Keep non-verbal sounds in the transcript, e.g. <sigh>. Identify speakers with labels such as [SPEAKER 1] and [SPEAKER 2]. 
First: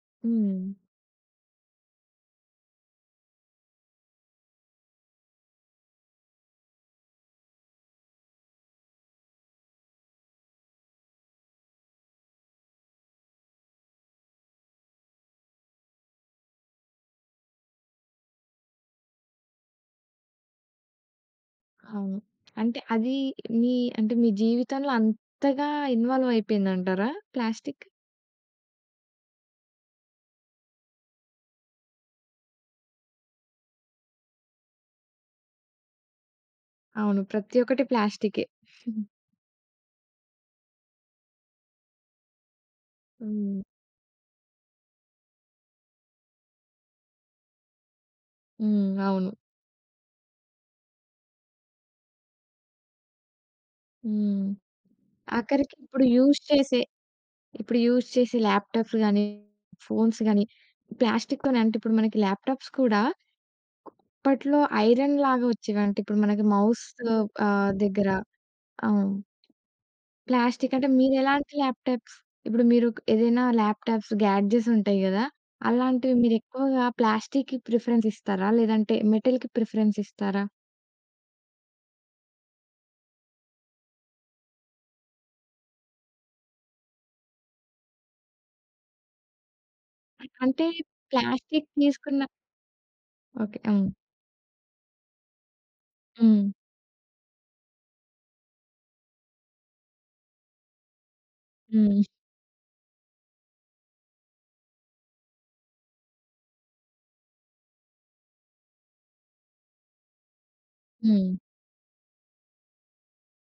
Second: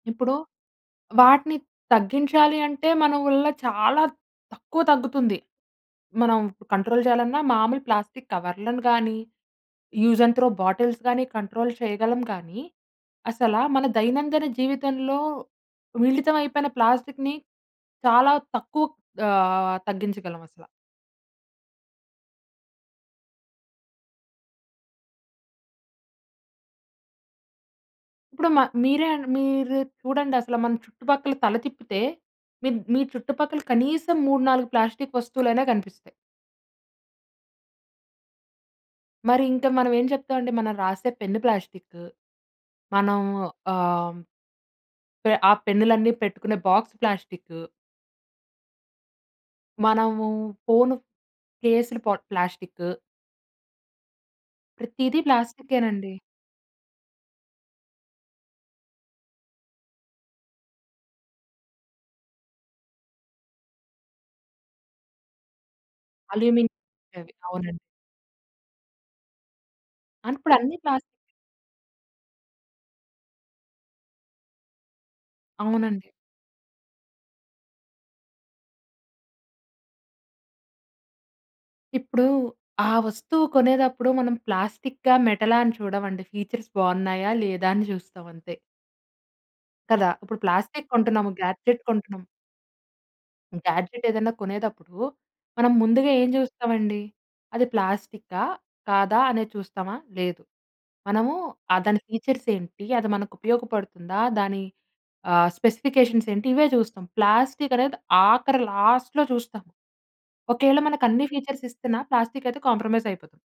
[SPEAKER 1] ఇప్పుడు
[SPEAKER 2] హ్మ్.
[SPEAKER 1] వాటిని తగ్గించాలి అంటే మన వళ్ళ చాలా తక్కువ తగ్గుతుంది. మనం కంట్రోల్ చేయాలన్నా మామూలు ప్లాస్టిక్కు కవర్లను గానీ, యూజ్ అండ్ త్రో బాటిల్స్ గానీ కంట్రోల్ చేయగలం కానీ, అసల మన దైనందిన జీవితంలో మిళితం అయిపోయిన ప్లాస్టిక్కుని చాలా తక్కువ ఆహ్, తగ్గించగలం అసల.
[SPEAKER 2] అవును. అంటే అది మీ అంటే మీ జీవితంలో అంతగా ఇన్వాల్వ్ అయిపోయిందంటారా ప్లాస్టిక్కు?
[SPEAKER 1] ఇప్పుడు మ మీరే మీరు చూడండసల మన చుట్టుపక్కల తల తిప్పితే మిర్ మీ చుట్టుపక్కల కనీసం 3, 4 ప్లాస్టిక్కు వస్తువులైనా కనిపిస్తాయి.
[SPEAKER 2] అవును. ప్రతి ఒక్కటి ప్లాస్టికే. <giggles>
[SPEAKER 1] మరి ఇంకా మనం ఏం చెప్తామంటే మనం రాసే పెన్ను ప్లాస్టిక్కు. మనం
[SPEAKER 2] హ్మ్.
[SPEAKER 1] ఆహ్... పె ఆ పెన్నులన్నీ పెట్టుకునే బాక్స్ ప్లాస్టిక్కు.
[SPEAKER 2] హ్మ్. అవును.
[SPEAKER 1] మనము ఫోను కేసులు పొ ప్లాస్టిక్కు.
[SPEAKER 2] హ్మ్.
[SPEAKER 1] ప్రతీదీ
[SPEAKER 2] ఆఖరికిప్పుడు
[SPEAKER 1] ప్లాస్టిక్కేనండి.
[SPEAKER 2] యూజ్ చేసే ఇప్పుడు యూజ్ చేసే ల్యాప్‌టా‌ప్స్ గానీ, ఫోన్స్ గానీ, ప్లాస్టిక్కుతోనే. అంటే ఇప్పుడు మనకి ల్యాప్‌టా‌ప్స్ కూడా అప్పట్లో ఐరన్ లాగా వచ్చేవి. అంటే ఇప్పుడు మనకి మౌసు
[SPEAKER 1] అల్యూమినియం అవి.
[SPEAKER 2] ఆహ్,
[SPEAKER 1] అవునండి.
[SPEAKER 2] దగ్గర అవును.
[SPEAKER 1] అన్‌ ఇపుడన్నీ
[SPEAKER 2] ప్లాస్టిక్కు అంటే
[SPEAKER 1] ప్లాస్టిక్కే.
[SPEAKER 2] మీరెలాంటి ల్యాప్‌టా‌ప్స్? ఇప్పుడు మీరు ఏదైనా ల్యాప్‌టా‌ప్స్ గ్యాడ్జెట్స్ ఉంటాయి గదా!
[SPEAKER 1] అవునండి.
[SPEAKER 2] అలాంటివి మీరెక్కువగా ప్లాస్టిక్‌కి ప్రిఫరెన్స్ ఇస్తారా? లేదంటే మెటల్‌కి ప్రిఫరెన్స్ ఇస్తారా?
[SPEAKER 1] ఇప్పుడు ఆ వస్తువు కొనేదప్పుడు మనం ప్లాస్టిక్కా, మెటలా అని చూడమండి. ఫీచర్స్ బావున్నాయా లేదా అని చూస్తాం అంతే. కదా! ఇప్పుడు
[SPEAKER 2] అంటే
[SPEAKER 1] ప్లాస్టిక్కు కొంటున్నాము,
[SPEAKER 2] ప్లాస్టిక్కు
[SPEAKER 1] గాడ్జెట్
[SPEAKER 2] తీసుకున్న
[SPEAKER 1] కొంటున్నాము.
[SPEAKER 2] ఓకే. అవును.
[SPEAKER 1] గ్యాడ్జెట్ ఏదన్నా కొనేదప్పుడు మనం ముందుగా ఏం
[SPEAKER 2] హ్మ్.
[SPEAKER 1] జూస్తామండి? అది ప్లాస్టిక్కా? కాదా? అనే చూస్తామా? లేదు. మనము ఆ
[SPEAKER 2] హ్మ్.
[SPEAKER 1] దాని ఫీచర్సెంటి? అది మనకు ఉపయోగపడుతుందా? దాని ఆహ్, స్పెసిఫికేషన్స్ ఏంటి? ఇవే చూస్తాం. ప్లాస్టిక్కు అనేది ఆఖరి లాస్ట్‌లో చూస్తాం. ఒకేళ మనకన్ని
[SPEAKER 2] హ్మ్.
[SPEAKER 1] ఫీచర్స్ ఇస్తున్నా ప్లాస్టిక్కు అయితే కాంప్రమైజ్ అయిపోతాం.